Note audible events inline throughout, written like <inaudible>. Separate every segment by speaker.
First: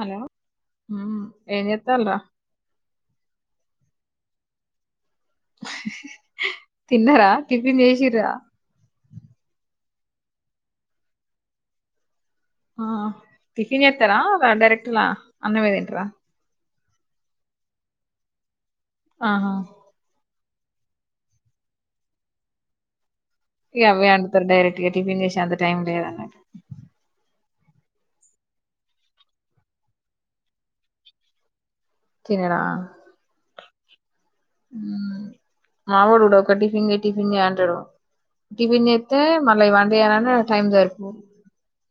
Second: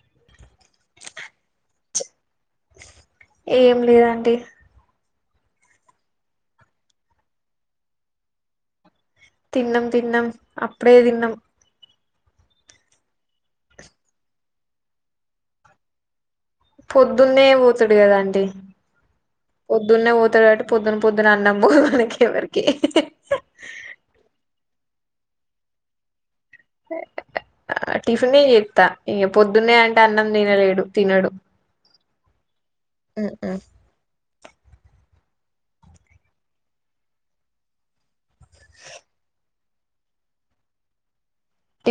Speaker 1: Hello ఉమ్ ఎంచెత్తన్రు
Speaker 2: ఏం లేదండి.
Speaker 1: తిన్నారా టిఫిన్ చేసేసిన్ర
Speaker 2: తిన్నం తిన్నం అప్పుడే తిన్నం
Speaker 1: ఆ టిఫిన్ చేత్తారా డైరెక్ట్లా అన్నమే తింటార
Speaker 2: పొద్దున్నే పోతడు కదా అండి
Speaker 1: ఆహా
Speaker 2: పొద్దున్నే పొత్ ప పొద్దున్న పొద్దున అన్నం పోదు మనకి ఎవరికి
Speaker 1: ఇగ అవే వండుతరు డైరెక్ట్ టిఫిన్ చేసె అంత టైం లేదు
Speaker 2: టిఫినే చేత్తా ఇక పొద్దున్నే అంటే అన్నం తినలేడు తినడు
Speaker 1: తినడా
Speaker 2: ఉ ఉ
Speaker 1: మా వాడు కూడా ఒక టిఫిన్ చెయ్ టిఫిన్ అంటడు టిఫిన్ చేస్తే మళ్ళీ వంట చేయాలంటే టైం సరిపోదు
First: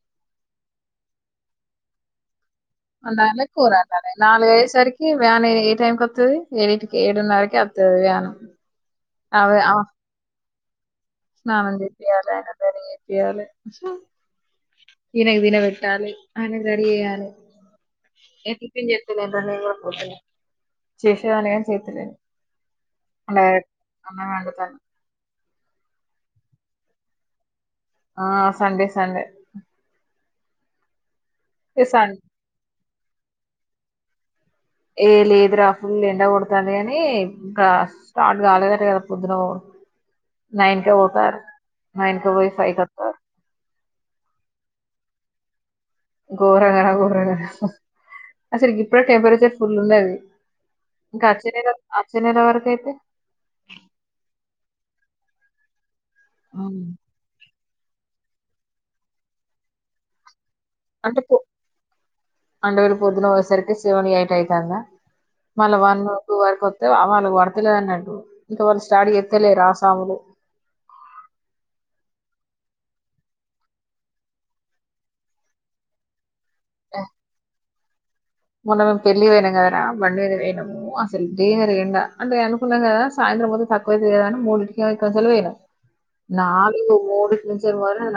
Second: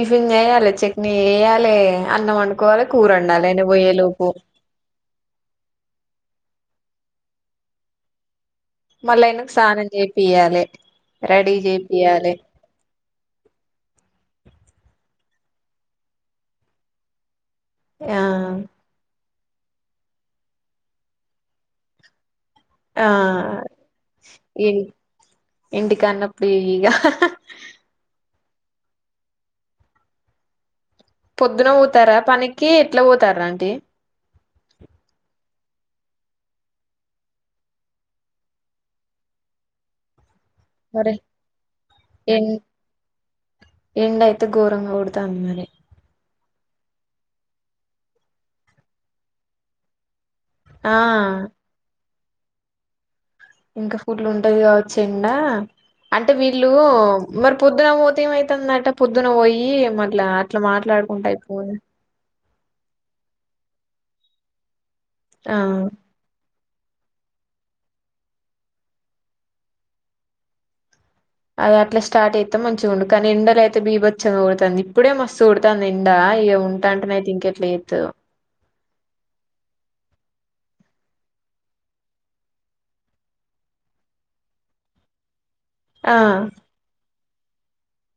Speaker 2: టిఫిన్ చేయాలె చెట్నీ ఏయాలె అన్నం వండుకోవాలి కూర
Speaker 1: వ
Speaker 2: వండాలి ఆయన
Speaker 1: కూరండాలీ
Speaker 2: పోయేలోపు
Speaker 1: నాలుగు అయ్యేసరికి వ్యాన్ ఏ టైమ్కి వస్తుది ఎడింటికి ఏడున్నరకి వత్తది వ్యాను
Speaker 2: మళ్ళయినక్
Speaker 1: అదే ఆ
Speaker 2: స్నానం చేపియ్యాలె
Speaker 1: స్నానం చెపియాలె ఆయన రెడీ చెపియాలి ఛ ఈనకు దీన పెట్టాలి ఆయనక్ రెడీ చేయాలి
Speaker 2: ఆ
Speaker 1: ఏ టిఫన్ చెస్తదా పో శేషి చేసె వాళ్ళు చేత్తలేదు
Speaker 2: ఆ
Speaker 1: వండుతాను
Speaker 2: ఏం ఇంటికాడ్న ఉన్న ఫ్రీ గ
Speaker 1: ఆ సండే సండె
Speaker 2: పొద్దున పోతార పనికి ఎట్ల పోతార్ అంటీ
Speaker 1: ఏ లేదురా ఫుల్ ఎండ కొడుతాంది అని ఇక స్టార్ట్ కాలేద కదా పొద్దున పోవుడు నైన్ కే
Speaker 2: మరి
Speaker 1: పోతారు నైన్ కు పోయి ఫైవ్ కొస్తారు
Speaker 2: ఎండయితే ఘోరంగా కొడతాంది మరి
Speaker 1: ఘోరంగర ఘోరంగర అసలు ఇప్పుడె టెంపరేచర్ ఫుల్ ఉన్నది
Speaker 2: ఆ
Speaker 1: గచ్చేనెల వచ్చే నెల వరకు అయితె
Speaker 2: ఇంక ఫుల్ ఉంటది కావచ్చు ఎండా అంటే వీళ్లూ
Speaker 1: ఉమ్.
Speaker 2: మర పొద్దున పోతే ఏమయితుందట పొద్దున పోయి మళ్ల అట్ల మాట్లాడుకుంట అయిపోదు
Speaker 1: అందరు పొద్దున పోయేసరికి సెవెన్ ఎయిట్ అయితాంద
Speaker 2: ఆ
Speaker 1: మల్ల వన్ను టూ వరక్ వస్తే వాళ్ళకి పడతలేన్నట్టు ఇంకా వాళ్ళు స్టార్ట్ చేస్తలేద రాసాములు
Speaker 2: అది అట్ల స్టార్ట్ అయితే మంచిగా ఉండు కానీ ఎండలో అయితే బీబచ్చంగా కూఊడుతుంది ఇప్పుడే మ స్తుకోడతాంది ఎండ ఇ ఉంట అంటనయితే ఇంక ఎట్ల చేత్తదో
Speaker 1: మొన్న మేమ్ పెళ్ళి పోయినాం కదరా బండి పోయినాము అసలు తీవ్ర ఎండా అంటే అనుకున్నాం కదా సాయంత్రంతే తకువైతే కదాని మూడింటికి ఇక్కడి నుంచి పోయినం
Speaker 2: ఆ
Speaker 1: నాల్గు మూడు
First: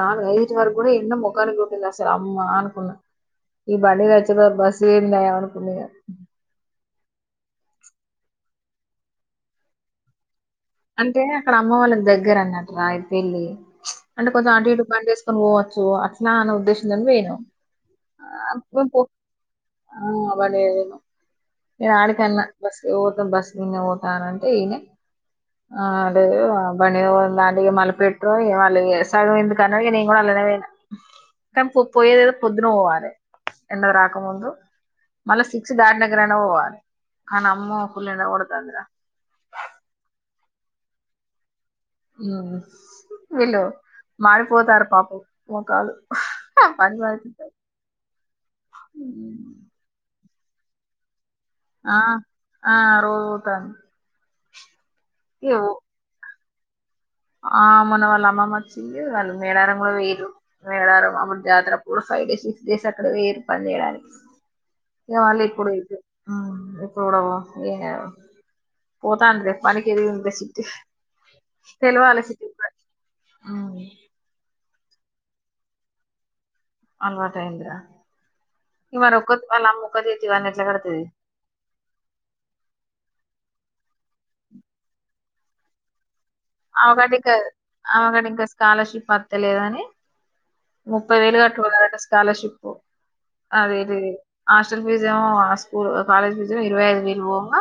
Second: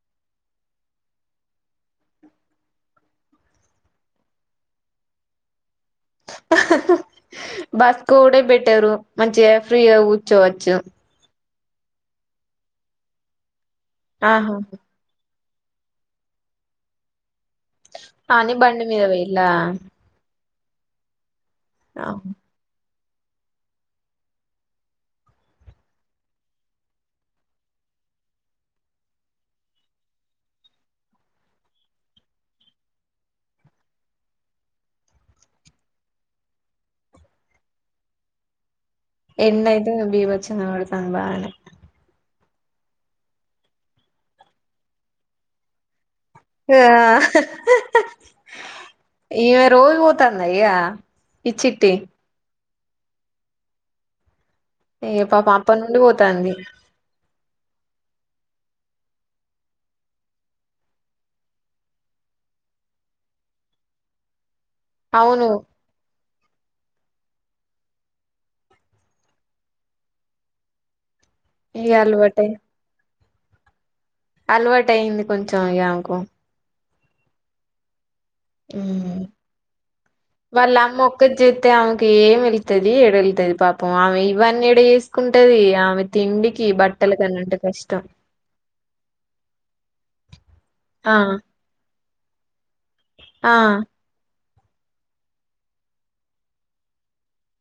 Speaker 1: నాలుగు ఐదు వరకు కూడా ఎండ ముఖానికొట్టింద అసలు అమ్మా అనుకున్నా ఈ బండి మీద వచ్చే బదలు బస్ దేవుని దయ అనుకున్నాయిగా
Speaker 2: బస్కోవడే బెటరు మంచిగ ఫ్రీగ కూర్చోవచ్చు
Speaker 1: అంటే అక్కడ అమ్మ వాళ్ళక్ దగ్గర అన్నట్రా ఈ పెళ్ళి అంటే కొంచెం
Speaker 2: ఆహా
Speaker 1: అటు ఇటు బండి ఎసుకోని ని పోవచ్చు అట్లా అనే ఉద్దేశంతోనే పోయినం
Speaker 2: అని బండిమీద పోయిలా
Speaker 1: ఆ! బండి మీద పోయినాము నేను ఆడి కన్నా బస్సు ఇగ పోతావ్ బస్సు మీద పోతా అంటే ఈనె ఆ లేదు లేదు బండి మీద పోదాం రండి ఇగ వాళ్లు పెట్రోలు ఇక వాళ్ళు ఇగ సగం ఎందుకని నేను కూడా అళ్ళనే పోయి కానీ పోయేదదో పొద్దున పోవాలి ఎండ రాకముందు మళ్ళా సిక్స్ దాటి నంకనన్న పోవాలి కానీ అమ్మ ఫుల్ ఎండ కొడతాందిరా
Speaker 2: ఎండ అయితే బీభత్సంగా కొడతాది బాగానే
Speaker 1: హు వీళ్ళు మాడిపోతారు పాపం మోకాలు పని
Speaker 2: ఇగ
Speaker 1: పడుతుంటాయి
Speaker 2: ఇమె రోజు పోతా కన్నయ్య ఈ చిట్టి
Speaker 1: ఆ ఆ రోజు పోతాంది
Speaker 2: ఏ పాప అప్ప నుండి పోతాంది
Speaker 1: ఆ మన వాళ్ళ అమ్మమ్మ వచ్చింది వాళ్ళు మేడారం కూడా పోయిరు మేడారం అప్పుడు జాతర అప్పుడు ఫైవ్ డేస్ సిక్స్ డేస్ అక్కడ వేయరు పని చేయడానికి వాళ్ళు
Speaker 2: అవును
Speaker 1: ఇప్పుడైతే ఆ ఇప్పుడ పో పోతాంది లే పనికి ఎదిగింది లే చిట్టి
Speaker 2: ఇగ అలవాటే
Speaker 1: అవును
Speaker 2: అలవాటు అయింది కొంచెం ఇగ ఆమెకు
Speaker 1: అలవాటు అయింది రా
Speaker 2: హు
Speaker 1: ఇవన్నీ ఎట్లా
Speaker 2: వాళ్ళ అమ్మ
Speaker 1: కడతది
Speaker 2: ఒక్కతి చేస్తే ఆమెకి ఏమి వెళ్లుతాది ఏడ ఎల్లుతది పాపం ఆమె ఇవన్నీ ఈడ చేసుకుంటది ఆమె తిండికి
Speaker 1: ఆమెకి ఆట
Speaker 2: బట్టలకి
Speaker 1: ఇంకా
Speaker 2: అన్నంటే కష్టం
Speaker 1: ఆమెకి ఆట ఇంకా స్కాలర్షిప్ వస్తలేద అని ముప్పై
Speaker 2: ఆ
Speaker 1: వేలు కట్టమన్నారట స్కాలర్షిప్
Speaker 2: ఆ
Speaker 1: అదేలే హాస్టల్ ఫీజు ఏమో స్కూ కాలేజ్ ఫీజు ఇరవై ఐదు వేలు పోవంగా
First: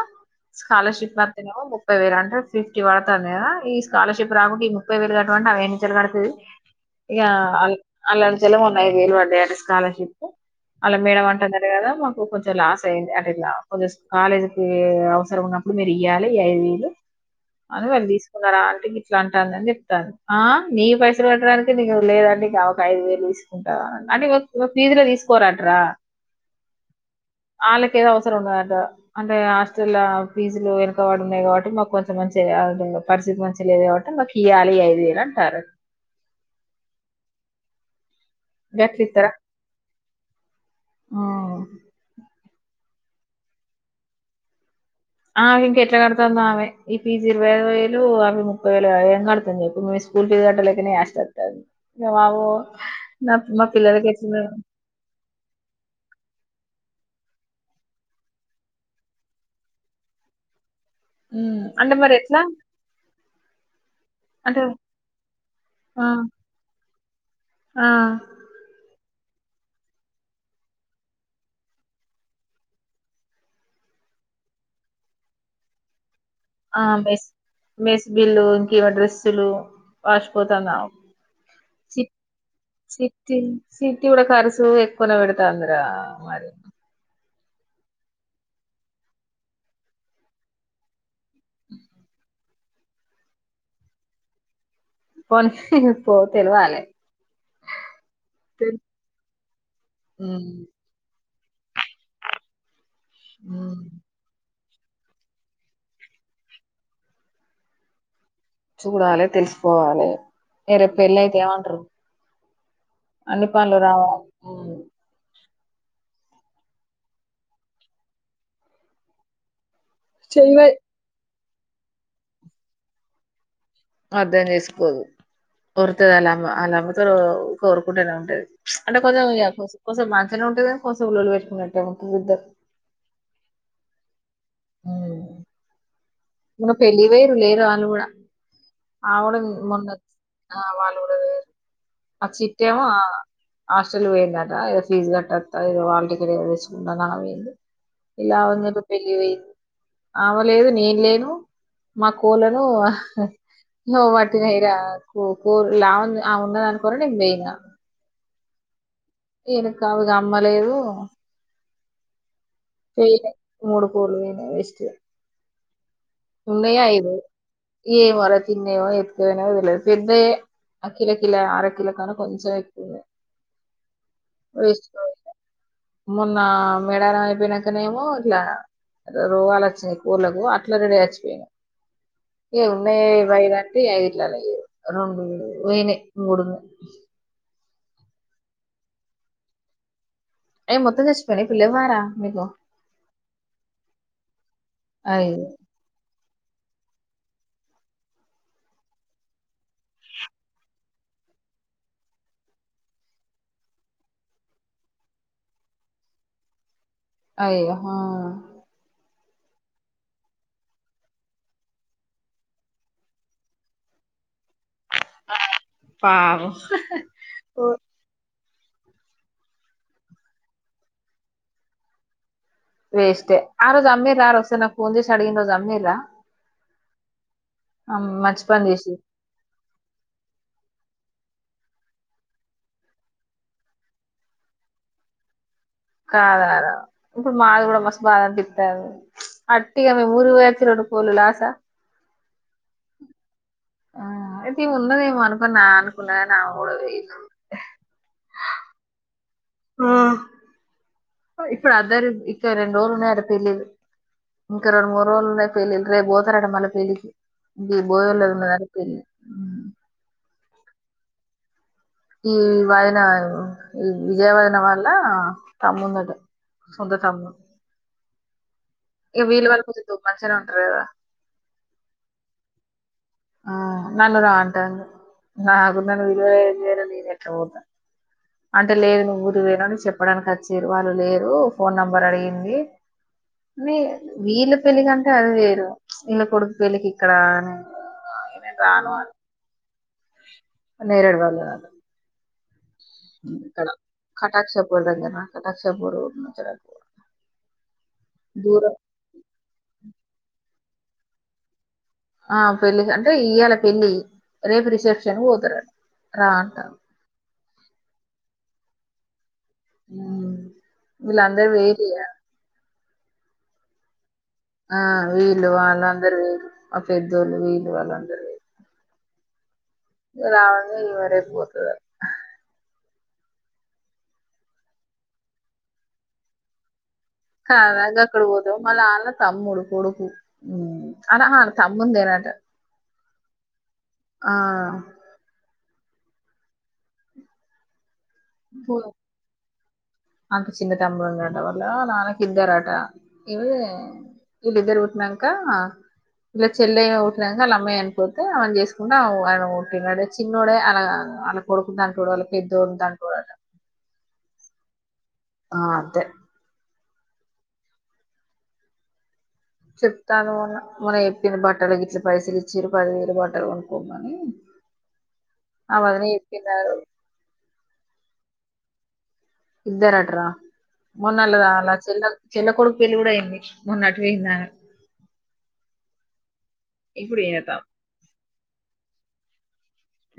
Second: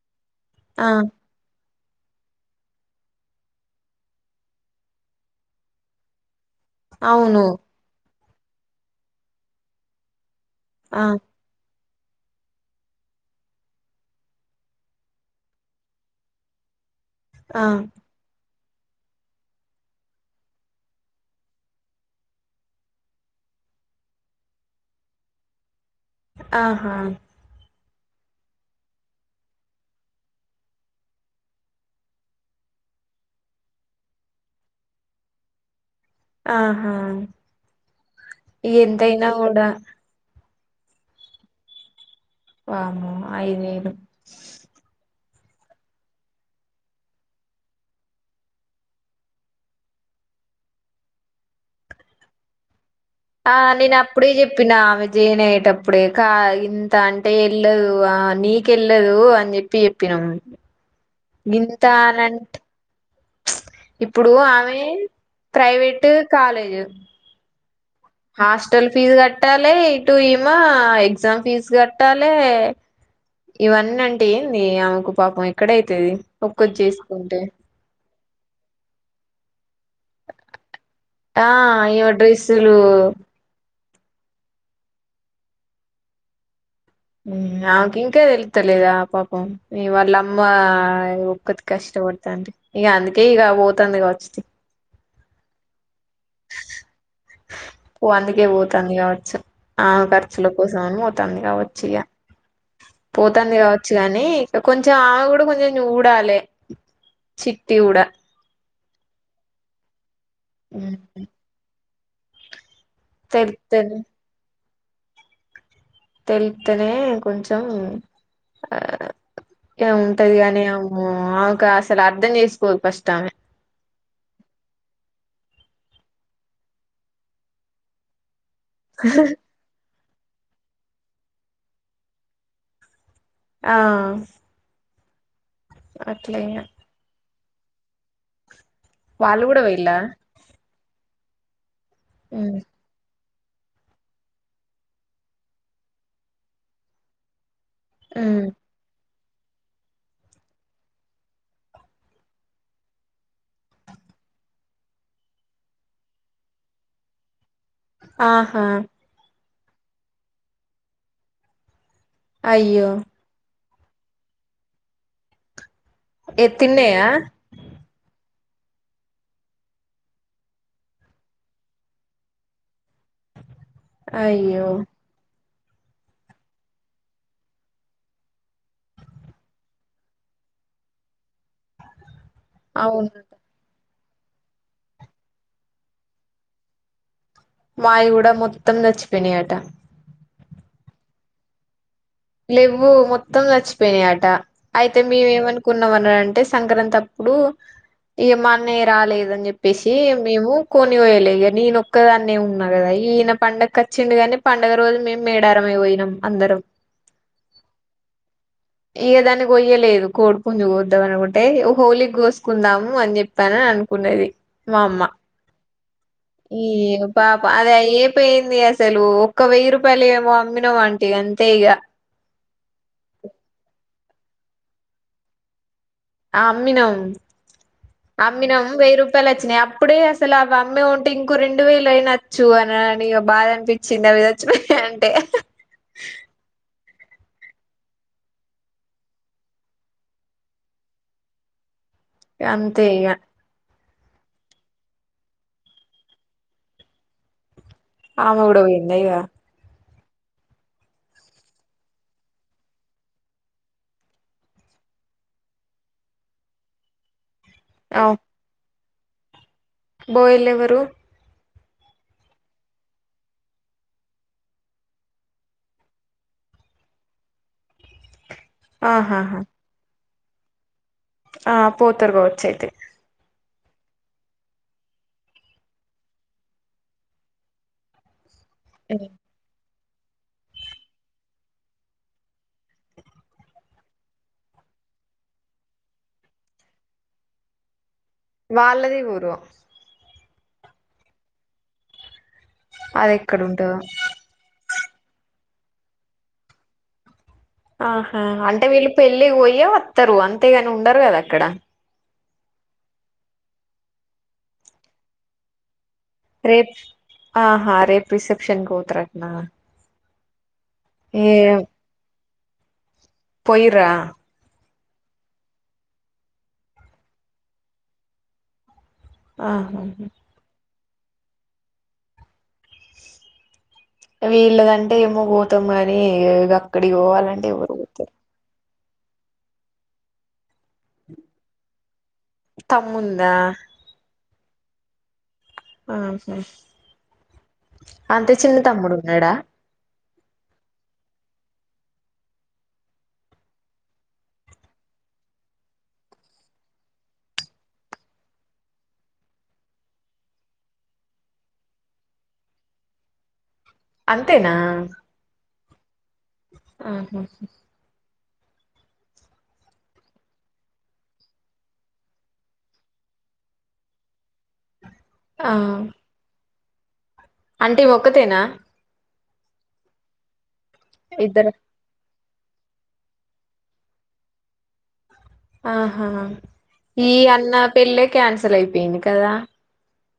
Speaker 2: ఆ
Speaker 1: స్కాలర్షిప్ కడుతానేమో ముప్పై ఇ వేర అంటే ఫిఫ్టీ పడుతాంది గా ఇ స్కాలర్షిప్ రాకుంటే ఈ ముప్పై వేలు కట్టమంటే ఆమె ఎనుచేలి కడుతది ఇగ
Speaker 2: అవును
Speaker 1: ఆలు అల్లా నుంచేలే మొన్న ఐదు వేలు పడ్డాయి స్కాలర్షిప్ అలా
Speaker 2: ఆ
Speaker 1: మేడం అంటది ఆట కదా మాకు కొంచెం లాస్ అయింది అంటే ఇట్లా కొంచెం కాలేజీకి అవసరం ఉన్నప్పుడు మీరు ఇయ్యాలి ఐదు వేయిలు
Speaker 2: ఆ
Speaker 1: అని వాళ్ళు తీసుకున్నారు ఆల్ గిట్ల అంటాందని చెప్తాను ఆ నీ పైసల్ పెట్టడానికి నీకు లేదండె ఇంగ ఒక ఐదువేలు తీసుకుంటావా అంటె ఒ ఒక ఫీజ్ లో తీసుకోరంట్రా.
Speaker 2: ఆహ.
Speaker 1: ఆళ్ళకేదో అవసరం ఉన్నదంట అంటే హాస్టల్లా ఫీజులు యెనకబడున్నాయ్ కాబట్టి మాక్ కొంచమన్న చెయ్యాల్ నువ్వు పరిస్థితి మంచి. లేదు కాబట్టి మాకియ్యాలి ఈ ఐదువేలంటార్రు.
Speaker 2: ఆహా. ఎంతైనా గూడా.
Speaker 1: ఆ
Speaker 2: వామ్మో ఐద్వేలు.
Speaker 1: ఆమింకెట్ల గడతాందామె ఈ ఫీజిరవైవేలు అవి ముప్పైవేలగ ఏం గడ్తాం జెప్పు మీ స్కూల్ ఫీజ్ కట్టలేకనే యాష్టొత్తాంది ఇంగ బాబు.
Speaker 2: ఆ నేనప్పుడె జెప్పిన ఆమె జెయనయ్యేటప్పుడే కా ఇన్. త అంటె యెళ్ళదు ఆ నీకెళ్ళదు అన్ జెప్పి జెప్పినమ్.
Speaker 1: ఉమ్ అంటే మరి ఎట్లా
Speaker 2: గింతారంట్. ఇప్పుడు
Speaker 1: అంటే
Speaker 2: ఆమె
Speaker 1: ఆ
Speaker 2: ప్రైవేట్ కాలేజ్.
Speaker 1: ఆ
Speaker 2: హాస్టల్ ఫీజ్ గట్. ట్టాలె ఇటు ఈమా ఎగ్జామ్ ఫీజ్ గట్టాలె ఇవన్నంటె ఏంది ఆమెకు పాపం ఎక్కడైతది. ఒక్కటి
Speaker 1: ఆ మెస్
Speaker 2: చేసుకుంటే
Speaker 1: మెస్బిల్లు ఇంకివ డ్రస్. త్తులు
Speaker 2: ఆ ఇవ డ్రెస్సులు.
Speaker 1: సిట్టీ గూడ కర్సు ఎక్కువనే పెడతాందిరా మరి.
Speaker 2: ఉమ్ ఆమెకింకా తెలుత్తలేదా పాపం ఈ వాళ్ళమ్మా ఒక్కతి కష్టపడ్తాంటె ఇగందుకే ఇగ బోతాంది కావచ్చు తి.
Speaker 1: పోని
Speaker 2: ఓ అందుకే
Speaker 1: తెల్
Speaker 2: పోతాంది కావచ్చు ఆమె కర్చుల
Speaker 1: ఉమ్
Speaker 2: కోసమని పో. తాంది గావచ్చిగ. పోతాంది
Speaker 1: ఉమ్
Speaker 2: గావచ్చు గానీ. కొంచెం ఆమె గూడ కొంచెం చూడాలే చిట్టీ గుడా.
Speaker 1: చూడాలే తెల్సుకోవాలే. ఎ రేప్ పెళ్లైతే ఏమంట్రు. అన్ని పన్లు
Speaker 2: తెలుత్తనే
Speaker 1: రావాలి ఉమ్.
Speaker 2: తెల్ త్తెనే కొంచెం ఆ యాముంటది గాని
Speaker 1: చెయ్యవే
Speaker 2: అమ్మో. ఇంకా అసలర్ధం జేస్కోద్ ఫస్టామె.
Speaker 1: అర్ధం జేస్కోదు వొర్తదాళ్ళమ్మ ఆళ్ళమ్మతోలు ఊకె వొరుకుంటనే వుంటది. అంటె కొంజెమ్ ఇగ కోస్. కొసం మంచనే ఉంటద్ గాన్ కోసేవ్ లొల్లి పెట్టుకున్నట్టే వుంటదిద్దరు.
Speaker 2: ఆ
Speaker 1: అవ్
Speaker 2: అట్లే ఇగ
Speaker 1: మొన్న పెళ్ళికి ఓయర్ లేరు ఆళ్ళు గుడ ఆవిడ
Speaker 2: వాళ్ళు
Speaker 1: నిన్
Speaker 2: కూడా
Speaker 1: మొన్న
Speaker 2: పోయిల్లా
Speaker 1: వచ్చి ఆహ్ వాల్ అహ్ చిట్టి ఏమో ఆహ్ హాస్టల్ ఓయిందట ఏదో ఫీజ్ కట్టివత్తా ఏదో హాల్ టికెట్ ఏదో తెచ్చుకుంటానని అలా ఓయింది. ఇలా ఉంది ఎందో పెళ్లి ఓయి అవ్వలేదు నేను లేను మా కోళ్లను నువ్వు వాటికెయ్‌రా కొ కోర్ లాంది ఆమె ఉన్నాదనుకొనే నేను బోయినా
Speaker 2: ఆహా
Speaker 1: ఎనుక్కావిగా అమ్మలేవు
Speaker 2: అయ్యో
Speaker 1: మూడు కూర్లు ఓయినాయ్ వేస్ట్ గ
Speaker 2: ఏ
Speaker 1: ఉన్నయే
Speaker 2: తిన్నయా
Speaker 1: ఐదు ఏ వరల్ చిన్నెఓ ఎత్తుకు పొయ్ నాది లేదు పెద్దయ్యే కిల కిల అర కిలోకన్న కొంచం ఎక్కువే
Speaker 2: అయ్యో
Speaker 1: మొన్న మెడారం అయ్పోయినాకనేమో ఇట్ల రోగాలొచ్చాయ్ కోర్లకు అట్లానే రెడీ అయి. <unintelligible> ఏ ఉన్నాయే
Speaker 2: అవును
Speaker 1: ఈవైదంటే ఈఐద్ ఓయినాయ్ మూడు ఉన్నాయ్
Speaker 2: మాయ్యి గుడా మొత్తం చచ్చిపోనియట
Speaker 1: ఏ మొత్తం చచ్చిపోయ్ని ఇప్పుడు లేవ్వారా
Speaker 2: లెవ్వు మొత్తం చచ్చిపోయినీ అట అయితే
Speaker 1: అయ్యో
Speaker 2: మేమేమనుకున్నామని అనంటే స్ సంక్రాంతి అప్పుడు ఇగ మా అన్నయ రాలేదన్ జేప్పేసి మేము కోడ్ని గొయలే ఇగ నేనొక్కదాన్నే ఉన్నా గదా ఈయన పండక్కి వచ్చిండు గానీ పండగ రోజు మేమం మేడారమే ఓయిన్నాం అందరం.
Speaker 1: అయ్యో
Speaker 2: ఇగ దాన్ని గొయ్యలేదు కోడి పుంజు కోద్దాం అనుకుంటే హోలీ గోస్కుందాము అని చెప్పానని అనుకున్నది మా అమ్మ.
Speaker 1: పాపం
Speaker 2: ఈయె పాప అదే అయ్యె పె ది అసలు ఒక్క వెయ్యి రూపాయల్ ఏమో అమ్మిన అంటిగ అంతే ఇగ
Speaker 1: వేస్టే ఆ రోజు అమ్మే ఇసార్ వస్తే నాక్ ఫోన్ చేస్ అడిగిన రోజు అమ్మేదా
Speaker 2: ఆహ్ అమ్మినాం
Speaker 1: అమ్- మంచి
Speaker 2: అమ్మినాం
Speaker 1: పని చేసి
Speaker 2: వెయ్యి రూపాయల్ వచ్చినాయ్ అప్పుడే అసలు అవి అమ్మి ఉ ఇంకో రెండు వేలు అయినచ్చు అన అని బాధ అనిపించింది అవి చచ్చిపోయాయ్ అంటే.
Speaker 1: కాదార ఇప్పుడు మాది గూడా మస్తు బాధ అనిపిత్తాంది అట్టిగ మెమ్ ఊరికి బోయ్ వచ్చి రెండు పొల్లుల ఆశ.
Speaker 2: అంతేగ
Speaker 1: ఇతి ఉన్నదేమో అనుకున్నా అనుకున్నా నా గూడ తెలిదు
Speaker 2: ఆమె గూడా ఉన్నాయ్ గ
Speaker 1: హ్మ్ ఇప్పుడు అందరు ఇంకా రెండు రోలున్నాయట పెళ్ళిళ్ళు ఇంకా రెండు మూడు రోలు ఉన్నాయి పెళ్ళిళ్ళు రేప్ బోతారట మళ్ళ పెళ్లికి గి
Speaker 2: అవ్
Speaker 1: భోజనాల్లో ఏం ఉందో గాని ఇన్ ఊ
Speaker 2: పోయిలేవరు
Speaker 1: ఈ వాయన ఈ విజయ వైన్నా వల్ల తమ్ముందట సొంత తమ్ము ఏ
Speaker 2: ఆహాహా
Speaker 1: వీల్ వాల్ కోసి తోప్ మంచినే ఉంట్రూ కదా
Speaker 2: ఆ పోతర్ గావచ్ అయితే
Speaker 1: ఆ నల్ రా ఆంటడు నాకున్ <unintelligible> నేనెట్ల పోత అంటే లేద్ నువ్వు ఊరుపోయినా అంట్ చెప్ ప్పడానికి అచ్చిర్రు వాళ్ళు లేరు ఫోన్ నెంబర్ అడిగింది వీ వీళ్ళ పెళ్ళికి అంటే అది వేరు వీళ్ళ కొడుకు పెళ్ళికి ఇక్కడ అని
Speaker 2: వాళ్లద్ ఏ ఊరు
Speaker 1: నేరడు వాళ్లద్
Speaker 2: అది ఎక్కడుంటాదో
Speaker 1: ఊరు దగర్నా కనక్ష పురు <unintelligible>
Speaker 2: ఆహా అంటే వీళ్ళు పెళ్ళికి పోయె వత్తరు అంత్ తే గాని ఉండరు గదా అక్కడ
Speaker 1: ఆ పెళ్లి అంటే ఇయాల పెళ్లి రేపు రిసెప్షన్ పోతారంట రా
Speaker 2: రేప్
Speaker 1: అంటార్
Speaker 2: ఆహా రేపు రిసెప్షన్కి పోతారాంట్నా
Speaker 1: హు ఇలాందరు పోయిరిగా
Speaker 2: పోయిరా
Speaker 1: ఆ వీళ్ళు వాళ్లందరు వేరు ఒక పెదోళ్లు వీళ్ళు వాళ్లందరు వేరు
Speaker 2: ఆ
Speaker 1: రావద్ అదే ఇవా రేపోతదాట్
Speaker 2: వీళ్లదంటే ఏమో పోతాం మరి ఇగ అడికి పోవాలంటే ఎవరు పోతారు
Speaker 1: మళ్ళా వాళ్ల తమ్ముడు కొడుకు అలా హా తమ్ముందేనాట్
Speaker 2: తమ్మున్ దా
Speaker 1: ఆ
Speaker 2: ఆ సర్సు అంతే చిన్న తమ్ముడు ఉన్నాడా
Speaker 1: అంత చిన్న తమ్ముడు ఉండటం వాళ్ల నాన్నకి ఇద్దరట ఇగ వీళ్లుదరు పుట్టినంక ఇలా చెల్లె ఇగ పుట్నంక వాళ్ల అమ్మ చనిపోతే అమెన్ చేసుకుంట <unintelligible> పట్టిన్నాడు చిన్నోడే అలా అమే కొడుకు దంటోడు వాళ్ళ పెద్దొడు దంటోడంట
Speaker 2: అంతేనా
Speaker 1: ఆ అంతే
Speaker 2: ఆహా
Speaker 1: చెప్తాను మొన్న మొన్న చెపింది బట్టలకి ఇట్లా పైసలు ఇచ్చీరు పదివేలు బట్టలు కొనుకోమని ఆ వదిన చెపింది సారు
Speaker 2: అంటే ఒకతేనా
Speaker 1: ఇద్దర అటారా మొన్న ఎళ్లదా
Speaker 2: ఇద్దరు
Speaker 1: అలా చెల్లెల్ చెల్ల కొడుకు పెళ్ళి కూడా అయింది మొన్న అటుపోయిందా
Speaker 2: ఆహా ఈ అన్న
Speaker 1: తమ్ముడు
Speaker 2: పెళ్లే కాన్సల్ అయిపొయింది కదా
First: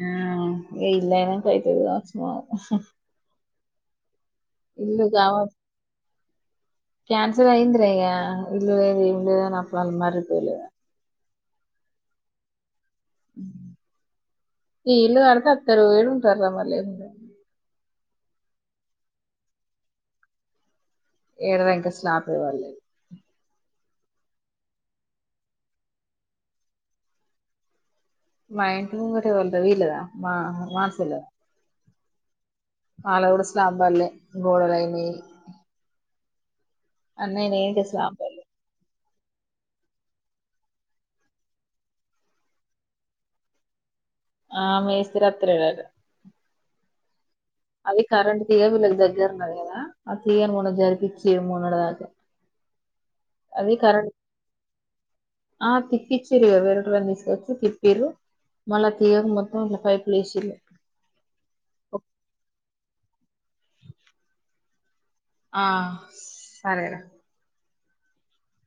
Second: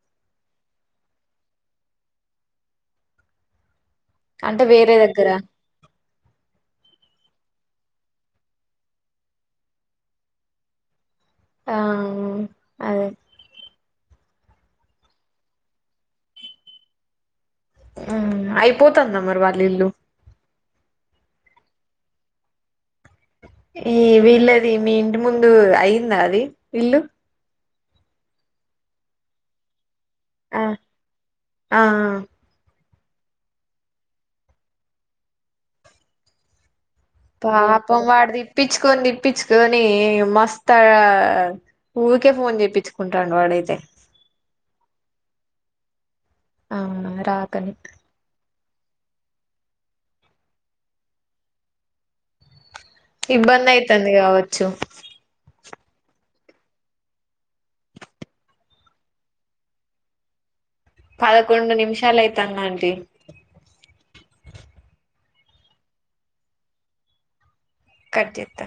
Speaker 1: ఆ వేలాది అయినాక అయితది కావచ్చు ఆ
Speaker 2: అంటే వేరే దగ్గర
Speaker 1: క్యాన్సల్ అయిందిరా ఇగా ఇల్ లేదు ఇల్ లేద నాప్పులా అ మ పోయిలేద
Speaker 2: ఆ అదే
Speaker 1: ఈ ఇల్లు కడితే అత్తర ఎడా ఉంటారురా మళ్ళీ ము
Speaker 2: ఉమ్ అయిపోతుందా మరి వాల్ ఇల్లు
Speaker 1: ఎడరంకా వచ్చినా ఆపేవాలు లేరు
Speaker 2: ఈ వీల్ళది మీ ఇంటి ముందు అయిందా అది ఇల్లు
Speaker 1: మా ఇంటి ముగట ఎవరిది వీలదా మా
Speaker 2: ఆ
Speaker 1: మాస్కులు
Speaker 2: ఆ
Speaker 1: ఆళగూడ స్లంబాలే గోడలైని
Speaker 2: పాపం
Speaker 1: స్లాబ్
Speaker 2: వాడిది
Speaker 1: పడలే
Speaker 2: ఇపిచుకొని ఇపిచుకొని మస్త ఆ ఊరికే ఫోన్ చెప్పించుకుంటాండు వాడైతే
Speaker 1: ఆ మేసిర్ అత్రకాదు
Speaker 2: అవును రా
Speaker 1: అది కరెంట్ తీపిలకు దగ్గర ఉన్నారు కదా ఆ తీయ మన్న జరిపించి మూన్నడు దాకా
Speaker 2: ఇబ్బంది
Speaker 1: అది
Speaker 2: అయితుంది
Speaker 1: కరెంట్
Speaker 2: కావచ్చు
Speaker 1: ఆ తిప్పచ్చారు కద వేరని తీసుకొచ్చి తిప్పరు మళ్ళా తీయరు మొత్తం ఇంకా పైపులు వేసిర
Speaker 2: పదకొండు నిమిషాలు అయి తంగా ఆంటీ
Speaker 1: ఆ సరేరా
Speaker 2: కట్ చెత్తా